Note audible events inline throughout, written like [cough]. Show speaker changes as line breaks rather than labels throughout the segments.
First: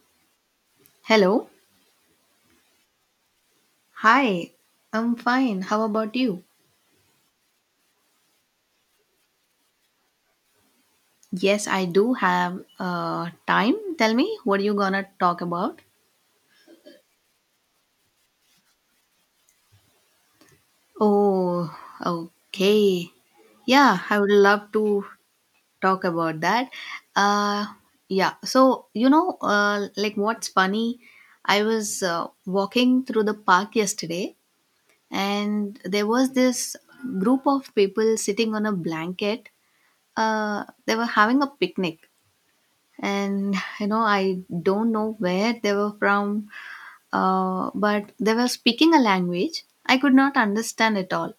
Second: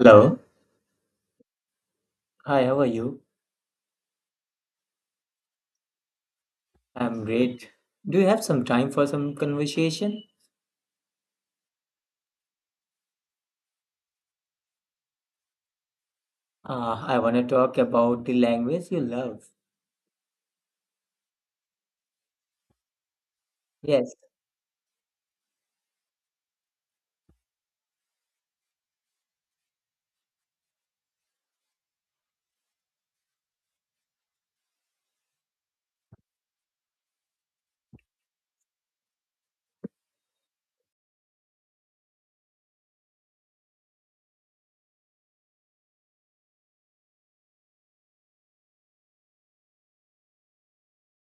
Hello.
Hello.
Hi, how are you?
Hi. I'm fine. How about you?
I'm great. Do you have some time for some conversation?
Yes, I do have time. Tell me, what are you gonna talk about?
I want to talk about the language you love.
Oh, okay. Yeah,
Yes.
I would love to talk about that. Uh, yeah. So like what's funny? I was walking through the park yesterday, and there was this group of people sitting on a blanket. They were having a picnic, and I don't know where they were from, but they were speaking a language I could not understand at all,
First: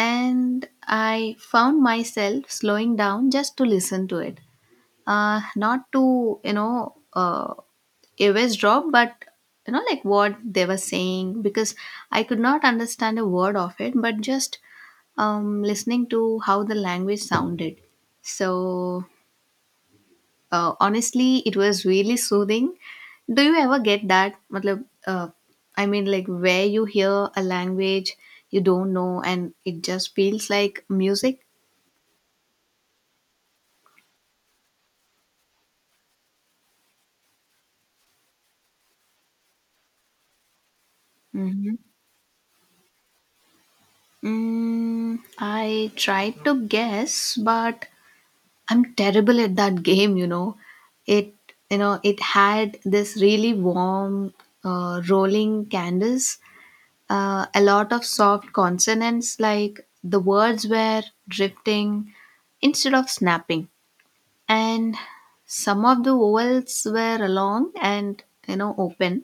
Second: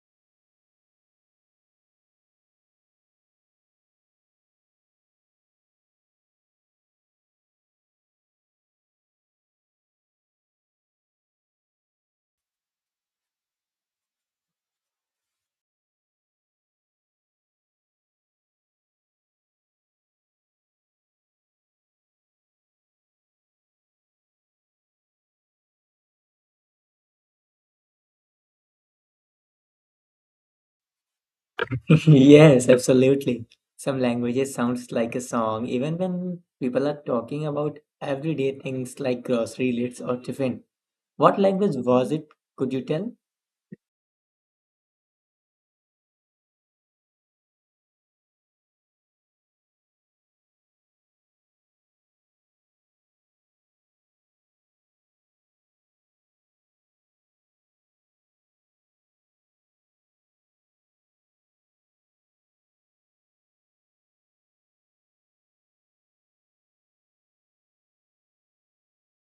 and I found myself slowing down just to listen to it, not to eavesdrop, but like what they were saying, because I could not understand a word of it, but just listening to how the language sounded. So honestly, it was really soothing. Do you ever get that? Matlab, like where you hear a language you don't know and it just feels like music?
[laughs] Yes, absolutely. Some languages sounds like a song, even when people are talking about everyday things like grocery lists or tiffin. What language
hmm
was it? Could you tell?
Mm, I tried to guess, but I'm terrible at that [laughs] game. It, it had this really warm, rolling canvas, a lot of soft consonants, like the words were drifting instead of snapping, and some of the vowels were long and open.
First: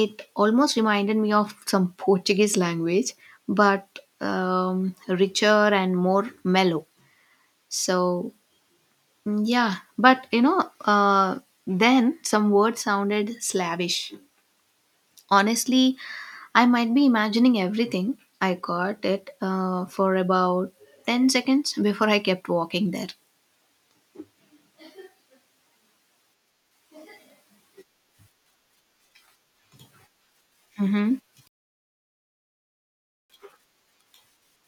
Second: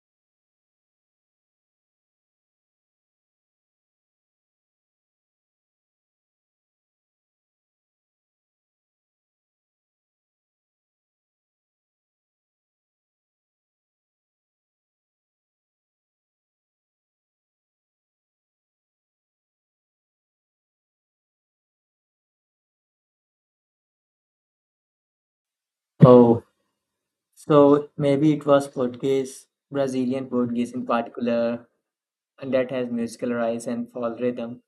It almost reminded me of some [laughs] Portuguese language, but richer and more mellow. So yeah, but then some words sounded slavish. Honestly, I might be imagining everything. I caught it for about 10 seconds before I kept walking there.
Oh, so maybe it was Portuguese, Brazilian Portuguese in
Mm-hmm.
particular, and that has musical rise and fall rhythm.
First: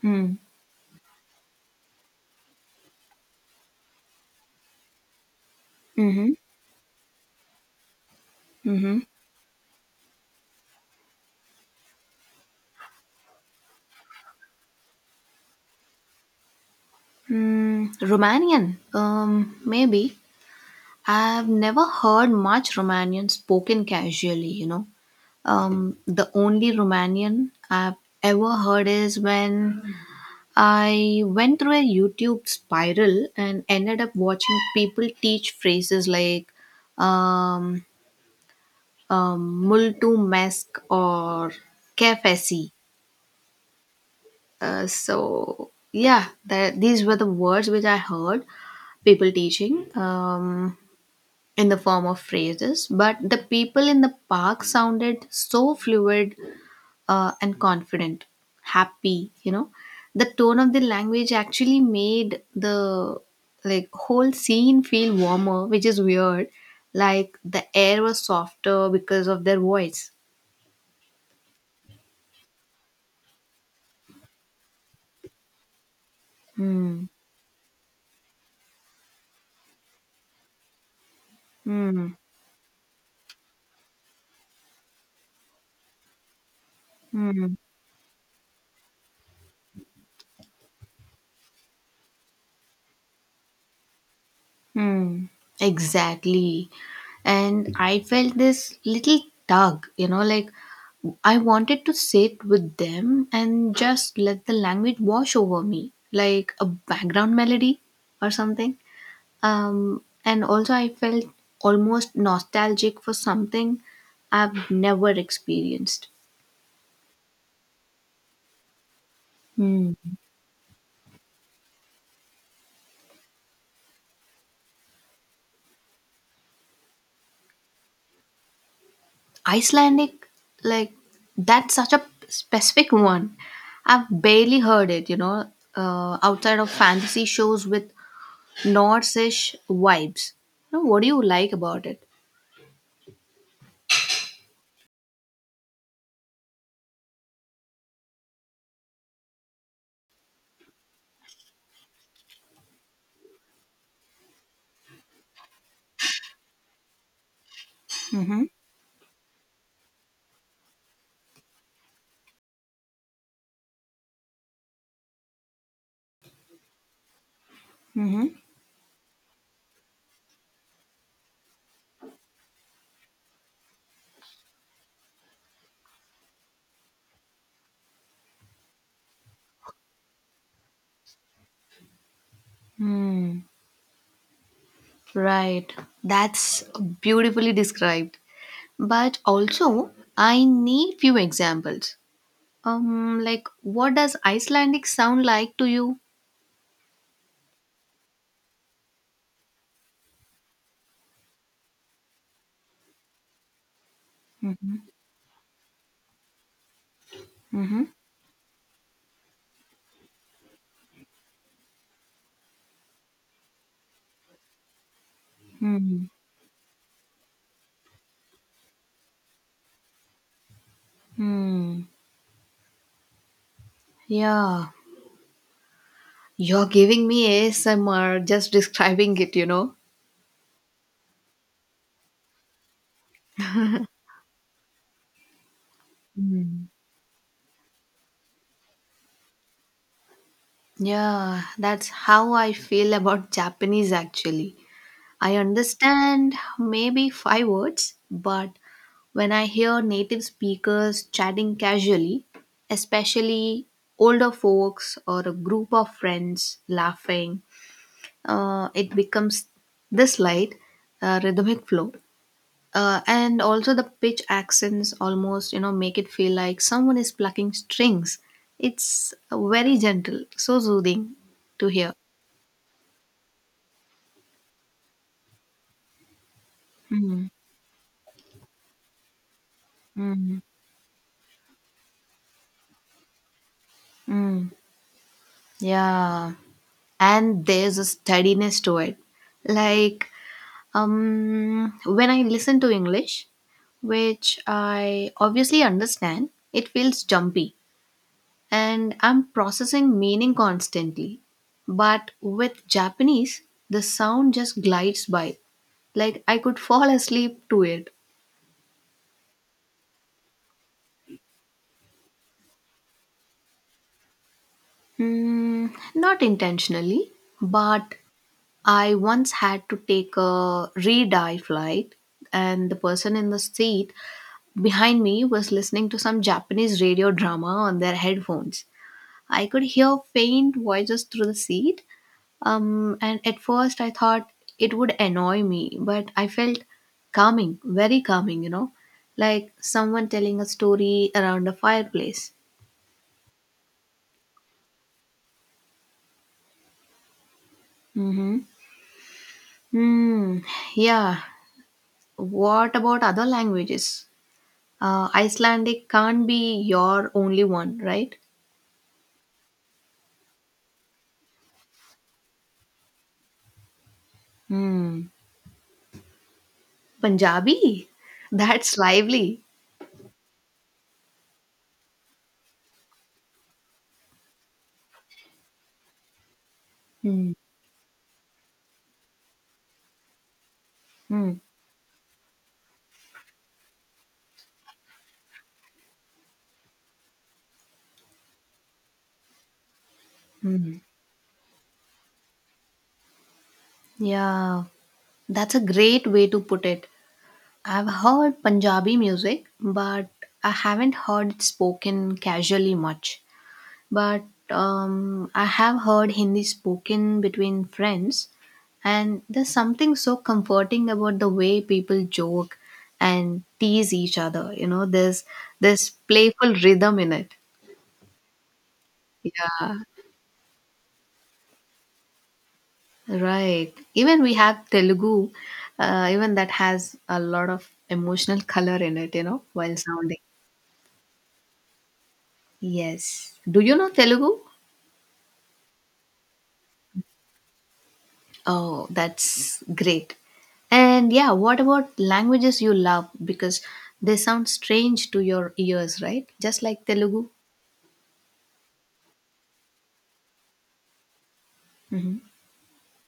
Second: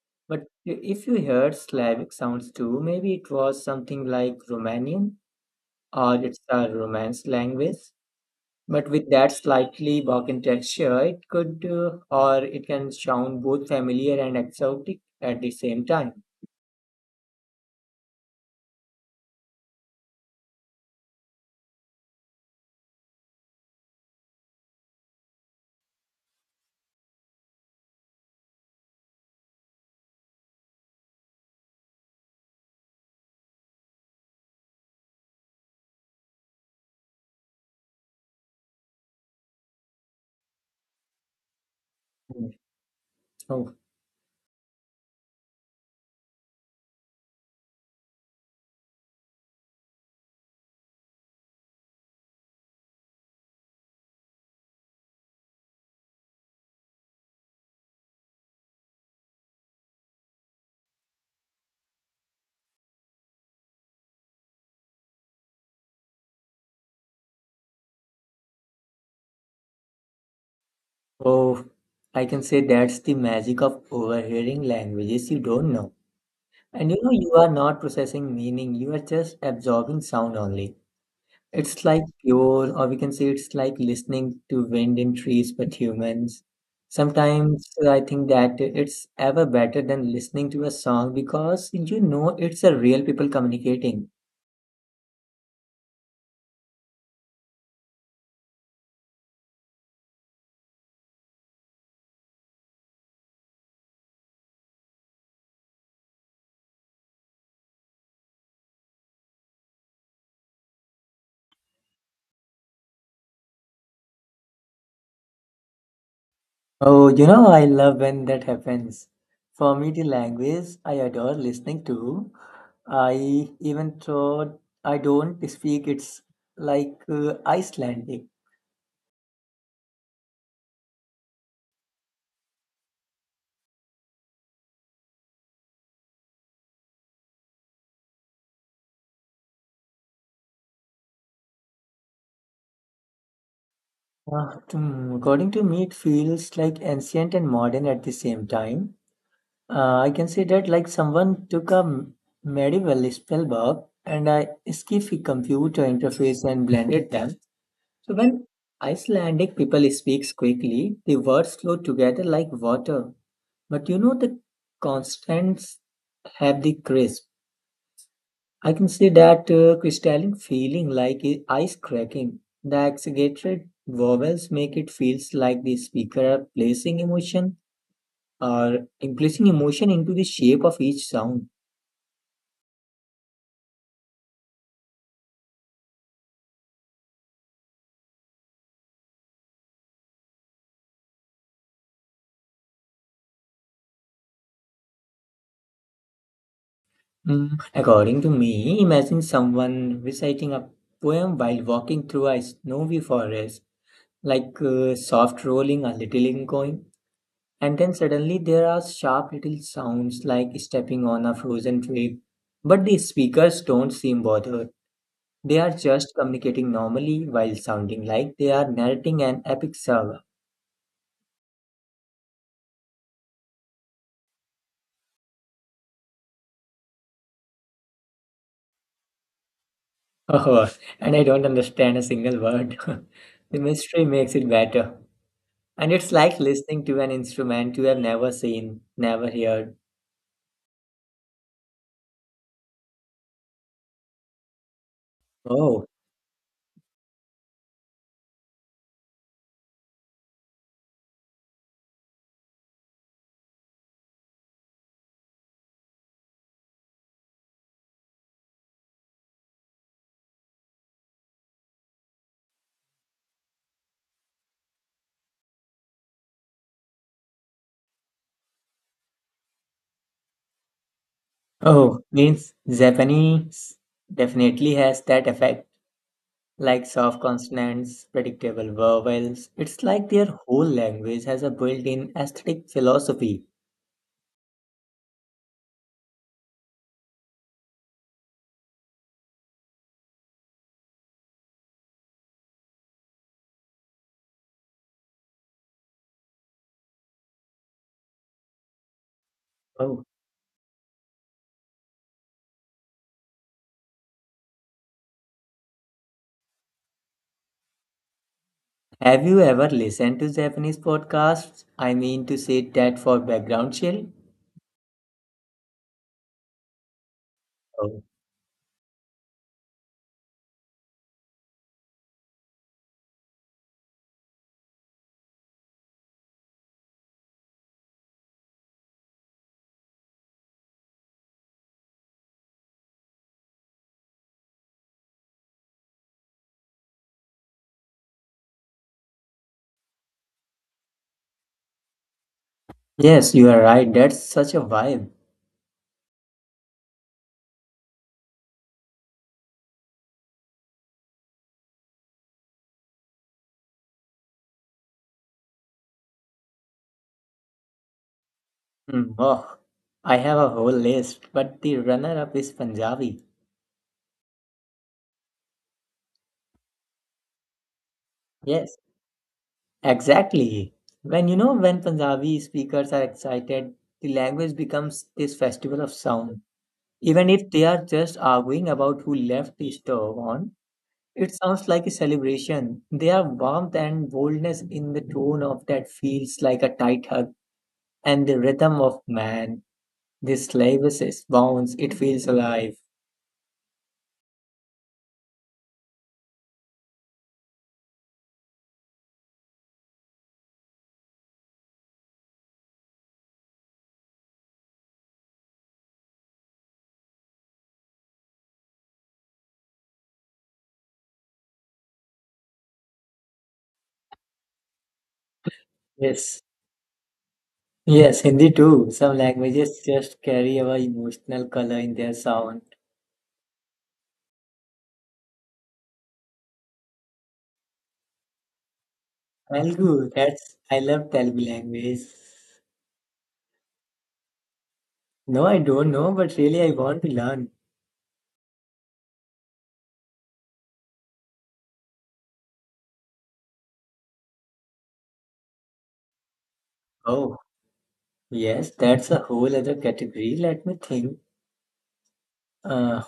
Hmm.
But if you heard Slavic sounds too, maybe it was something like Romanian or
Mm-hmm.
it's a Romance language. But
Mm-hmm.
with that slightly Balkan texture, it could or it can sound both familiar and exotic at the same time.
Mm, Romanian. Maybe. I've never heard much Romanian spoken casually. The only Romanian I've ever heard is when I went through a YouTube spiral and ended up watching people teach phrases like um, multu mesk or
Mm.
kefesi.
Oh,
So, yeah, that, these were the words which I heard people teaching in the form of phrases. But the people in the park sounded so fluid, and confident, happy. The tone of the language actually made the like whole scene feel warmer, which is weird. Like the air was softer because of their voice.
oh, I can say that's the magic of overhearing languages you don't know. And
Hmm.
you are not processing meaning, you are just absorbing sound only. It's like
Hmm.
pure, or we can say it's like listening to wind in trees, but humans.
Hmm.
Sometimes I think that it's ever better than listening to a song because it's a real people communicating.
Hmm. Exactly. And I felt this little tug, like I wanted to sit with them and just let the language wash over me, like a background melody or something. And also, I felt almost nostalgic for something I've never experienced.
Oh, I love when that happens. For me, the
Hmm.
language I adore listening to, I even though I don't speak, it's like Icelandic.
Icelandic, like that's such a specific one. I've barely heard it, outside of fantasy shows with Norse-ish vibes. You know what do you like about it?
According to me, it feels like ancient and modern at the same time. I can say that like someone took a medieval spell book and a skiffy computer interface and blended them. So
Mm-hmm.
when Icelandic people speaks quickly, the words flow together like water. But the constants have the crisp.
Mm-hmm.
I can see that crystalline feeling like ice cracking. The exaggerated vowels make it feels like the speaker are placing emotion or placing emotion into the shape of each sound.
Hmm. Right, that's beautifully described. But also, I need few examples. Like, what does Icelandic sound like to you?
According to me, imagine someone reciting a poem while walking through a snowy forest, like soft rolling, a little echoing, and then suddenly there are sharp little sounds like stepping on a frozen twig. But the speakers don't seem bothered. They are
Hmm.
just communicating normally while sounding like they are narrating an epic saga. [laughs]
Hmm. Yeah. You're giving me ASMR just [laughs] describing it?
Oh, and I don't understand a single word. [laughs] The mystery makes it better. And it's like
Hmm.
listening to an instrument you have never seen, never heard.
Yeah, that's how I feel about Japanese actually. I
Oh,
understand maybe five words, but when I hear native speakers chatting casually, especially older folks or a group of friends laughing, it becomes this light, rhythmic flow, and also the pitch accents almost make it feel like someone is plucking strings. It's very gentle, so soothing to hear.
oh, means Japanese definitely has that effect. Like soft
Hmm.
consonants, predictable vowels. It's like
Hmm.
their whole language has a built in aesthetic philosophy.
Mm. Yeah. And there's a steadiness to it. Like, when I listen to English, which I obviously understand, it feels jumpy, and I'm processing
Oh,
meaning constantly. But with Japanese, the sound just glides by. Like I could fall asleep to it.
have you ever listened to Japanese podcasts? I mean, to say that for background chill?
Hmm, not intentionally, but
Oh,
I once had to take a red eye flight, and the person in the seat behind me was listening to some Japanese radio drama on their headphones. I could hear faint voices through the seat. And at first, I thought it would annoy me, but I felt calming, very calming, like someone telling a story around a fireplace.
yes, you are right. That's such a vibe.
Mm-hmm. Hmm, yeah. What about other languages? Icelandic can't be your only one, right?
Hmm, oh, I have a whole list, but the runner up is Punjabi.
Hmm. Punjabi? [laughs] That's
Yes,
lively.
exactly. When you know when Punjabi speakers are excited, the language becomes this festival of sound. Even
Hmm.
if they are just arguing about who left the stove on, it
Mm.
sounds like a celebration. There are warmth and boldness in the tone of that feels like a tight hug and the rhythm of man. This
Hmm.
slavers is bounce, it feels alive.
Yeah, that's a great way to put it. I've heard Punjabi music, but I haven't heard it spoken casually much. But I have heard Hindi spoken between friends, and there's something so comforting about the way people joke and tease each other. You know, there's this
Yes.
playful rhythm in it.
Yes, Hindi too. Some
Yeah,
languages just carry a emotional color in their sound.
right. Even we have Telugu, even that has a lot of emotional color in it, you know, while
Telugu,
sounding.
that's I love Telugu language.
Yes. Do you know Telugu?
No, I don't know, but really I want to learn.
Oh, that's great. And yeah, what about languages you love? Because they sound strange to your ears, right? Just like Telugu.
Oh, yes, that's a whole other category. Let me think.
Mhm.
Uh,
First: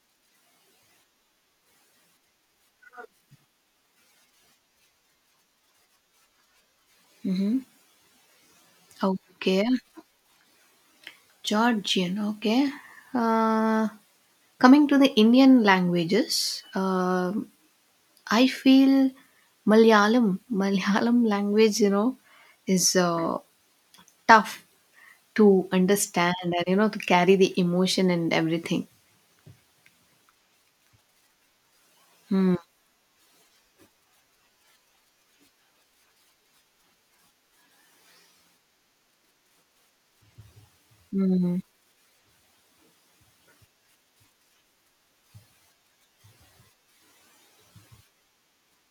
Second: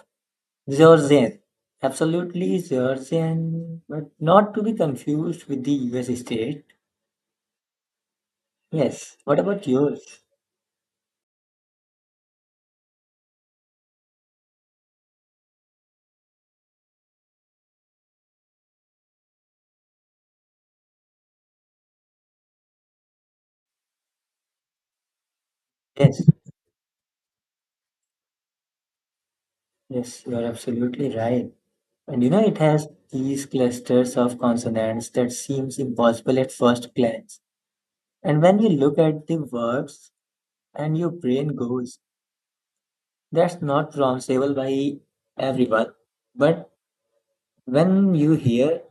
Georgian, absolutely Georgian, but not to be confused with the US state. Yes. What
Okay,
about yours?
Georgian. Okay. Uh, Coming to the Indian languages, I feel Malayalam, [laughs] Malayalam language, is tough to
Yes,
understand and you know to carry the emotion and everything.
yes, you're absolutely right. And
Hmm.
it has these clusters of consonants that seems impossible at first glance. And when you look at the words, and your brain
Hmm.
goes, that's not pronounceable by everyone, but when you hear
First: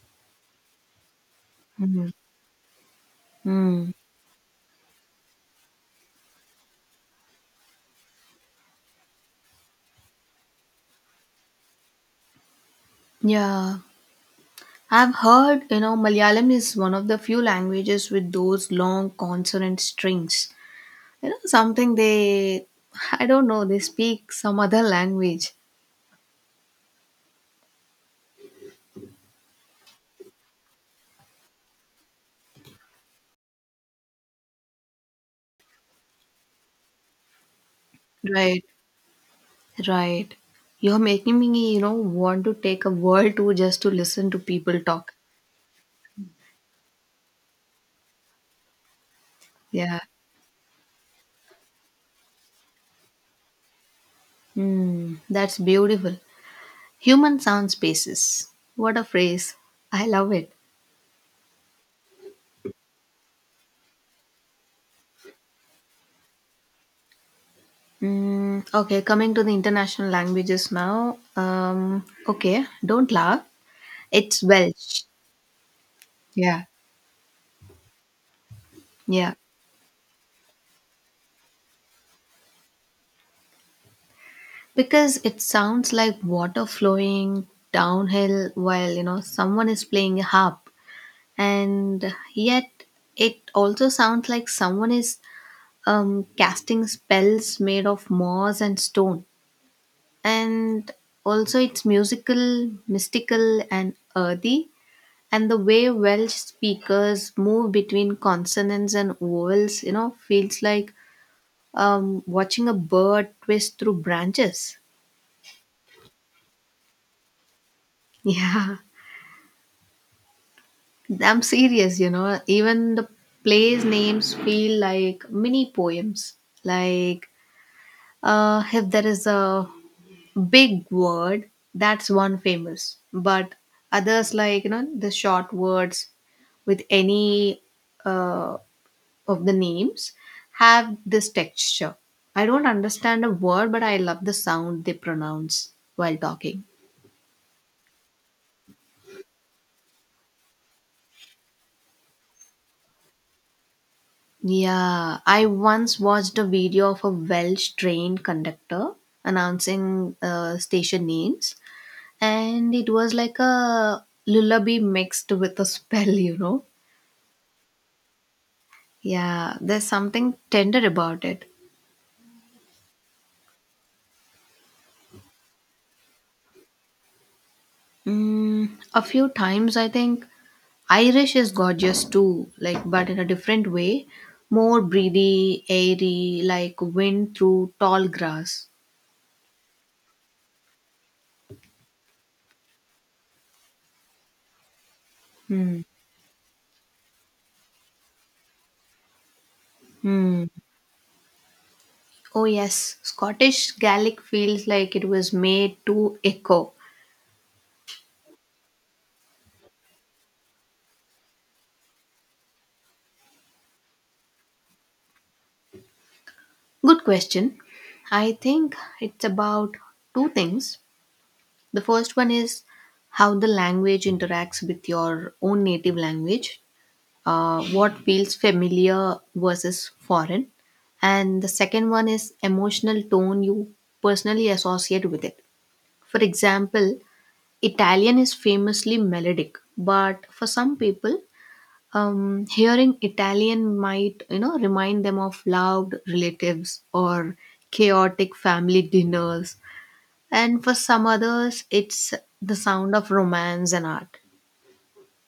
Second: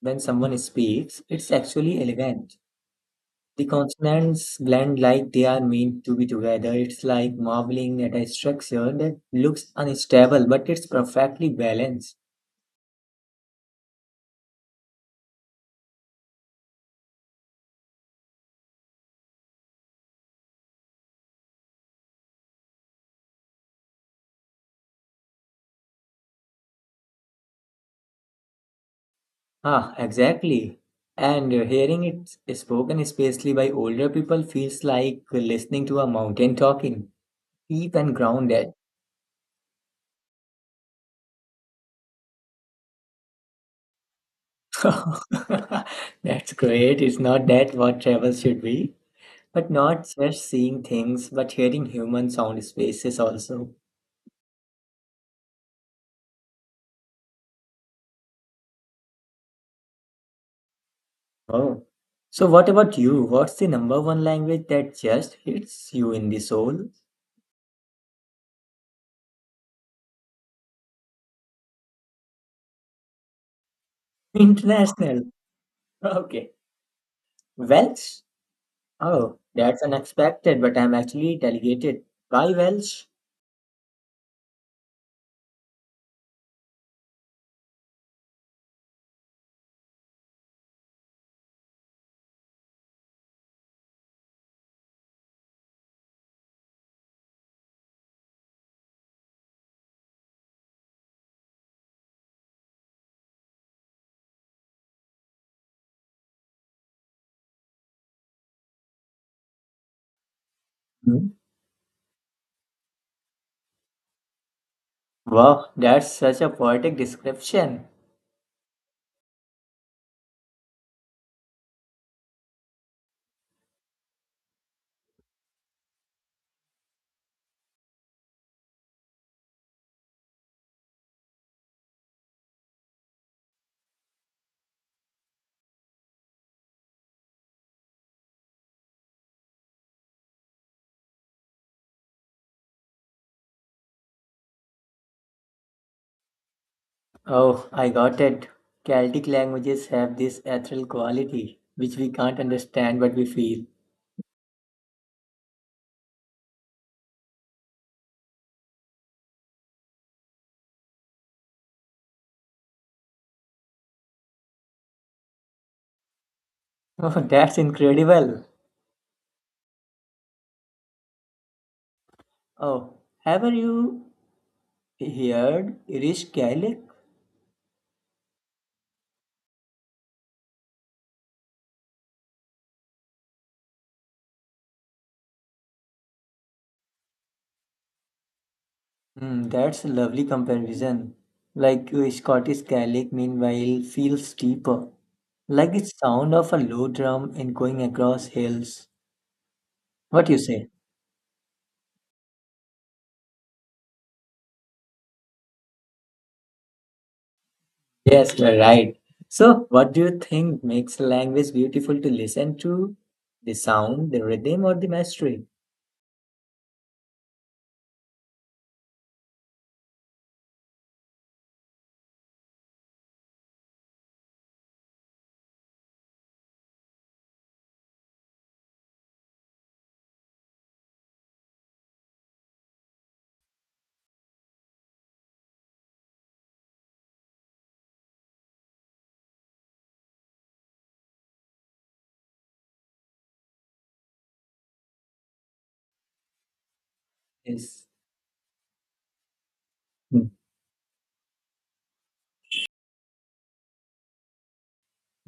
when someone speaks, it's actually
Hmm.
elegant. The
Hmm.
consonants blend like they are meant to be together. It's like marveling at a structure that looks unstable, but it's perfectly balanced.
Yeah, I've heard, you know, Malayalam is one of the few languages with those long consonant strings. You know, something they, I don't know, they speak some other language.
Ah, exactly. And hearing it spoken, especially by older people, feels like listening to a mountain talking, deep and
Right,
grounded.
right. You're making me, want to take a world tour just to listen to people talk.
[laughs] That's great. It's not that what travel should be, but
Yeah.
not just seeing things, but hearing human sound spaces also.
Hmm, that's beautiful. Human sound spaces. What a phrase. I love it.
Oh. So what about you? What's the number one language that just hits you in the soul?
Mm, okay, coming to the international languages now. Okay, don't laugh.
[laughs]
It's Welsh.
International. Okay.
Yeah,
Welsh?
yeah.
Oh, that's unexpected, but I'm actually delegated by Welsh.
Because it sounds like water flowing downhill while, you know, someone is playing a harp. And yet, it also sounds like someone is casting spells made of moss and stone. And also, it's musical, mystical, and earthy. And the way Welsh speakers move between consonants and vowels, you know, feels like
Hmm.
watching a bird twist through branches. [laughs]
Wow, that's such a poetic description.
Yeah, I'm serious, you know. Even the plays names feel like mini poems. Like, if there is a big word, that's one famous. But others, like, you know, the short words with any uh, of the names, have this texture. I don't understand a word, but I love the sound they pronounce while talking.
Oh, I got it. Celtic languages have this ethereal quality, which we can't understand but we feel.
Yeah, I once watched a video of a Welsh train conductor announcing station names, and it was like a lullaby mixed with a spell, [laughs] you know?
[laughs] Oh, that's incredible.
Yeah, there's something tender about it.
Oh, have you heard Irish Gaelic?
Mm, a few times, I think Irish is gorgeous too, like, but in a different way, more breathy, airy, like wind through tall grass.
Hmm, that's a lovely comparison. Like Scottish Gaelic, meanwhile, feels deeper, like
Hmm.
the sound of a low drum and going across hills. What you
Hmm.
say?
Oh, yes, Scottish Gaelic feels like it was made to echo.
Yes, you're right. So, what do you think makes a language beautiful to listen to? The sound, the rhythm, or the mastery?
Good question. I think it's about two things. The first one is how the language interacts with your own native language, what feels familiar versus foreign. And the second one is emotional tone you personally associate with it. For example, Italian is famously melodic, but for some people, hearing Italian might, you know, remind them of loved relatives or
Yes.
chaotic family dinners.
Mm,
And for some others, it's the sound of romance and art.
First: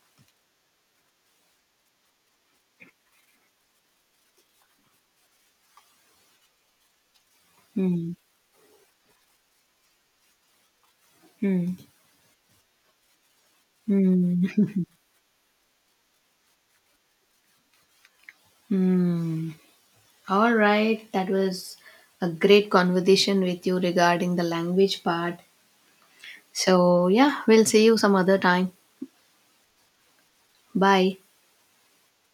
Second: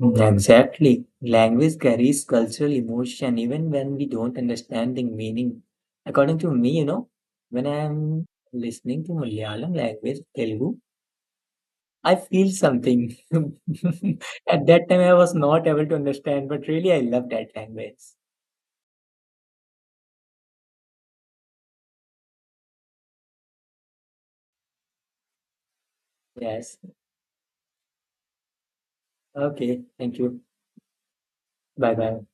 mm, exactly. Language carries cultural emotion even when we don't understand the meaning. According to me, when
Hmm.
I'm listening to Malayalam language, Telugu,
Hmm.
I feel something. [laughs]
Hmm.
At that time, I was not able to understand, but really, I love that language.
Hmm. All right. That was a great conversation with you regarding the language part.
Yes.
So, yeah, we'll see you some other time.
Okay. Thank you.
Bye.
Bye bye.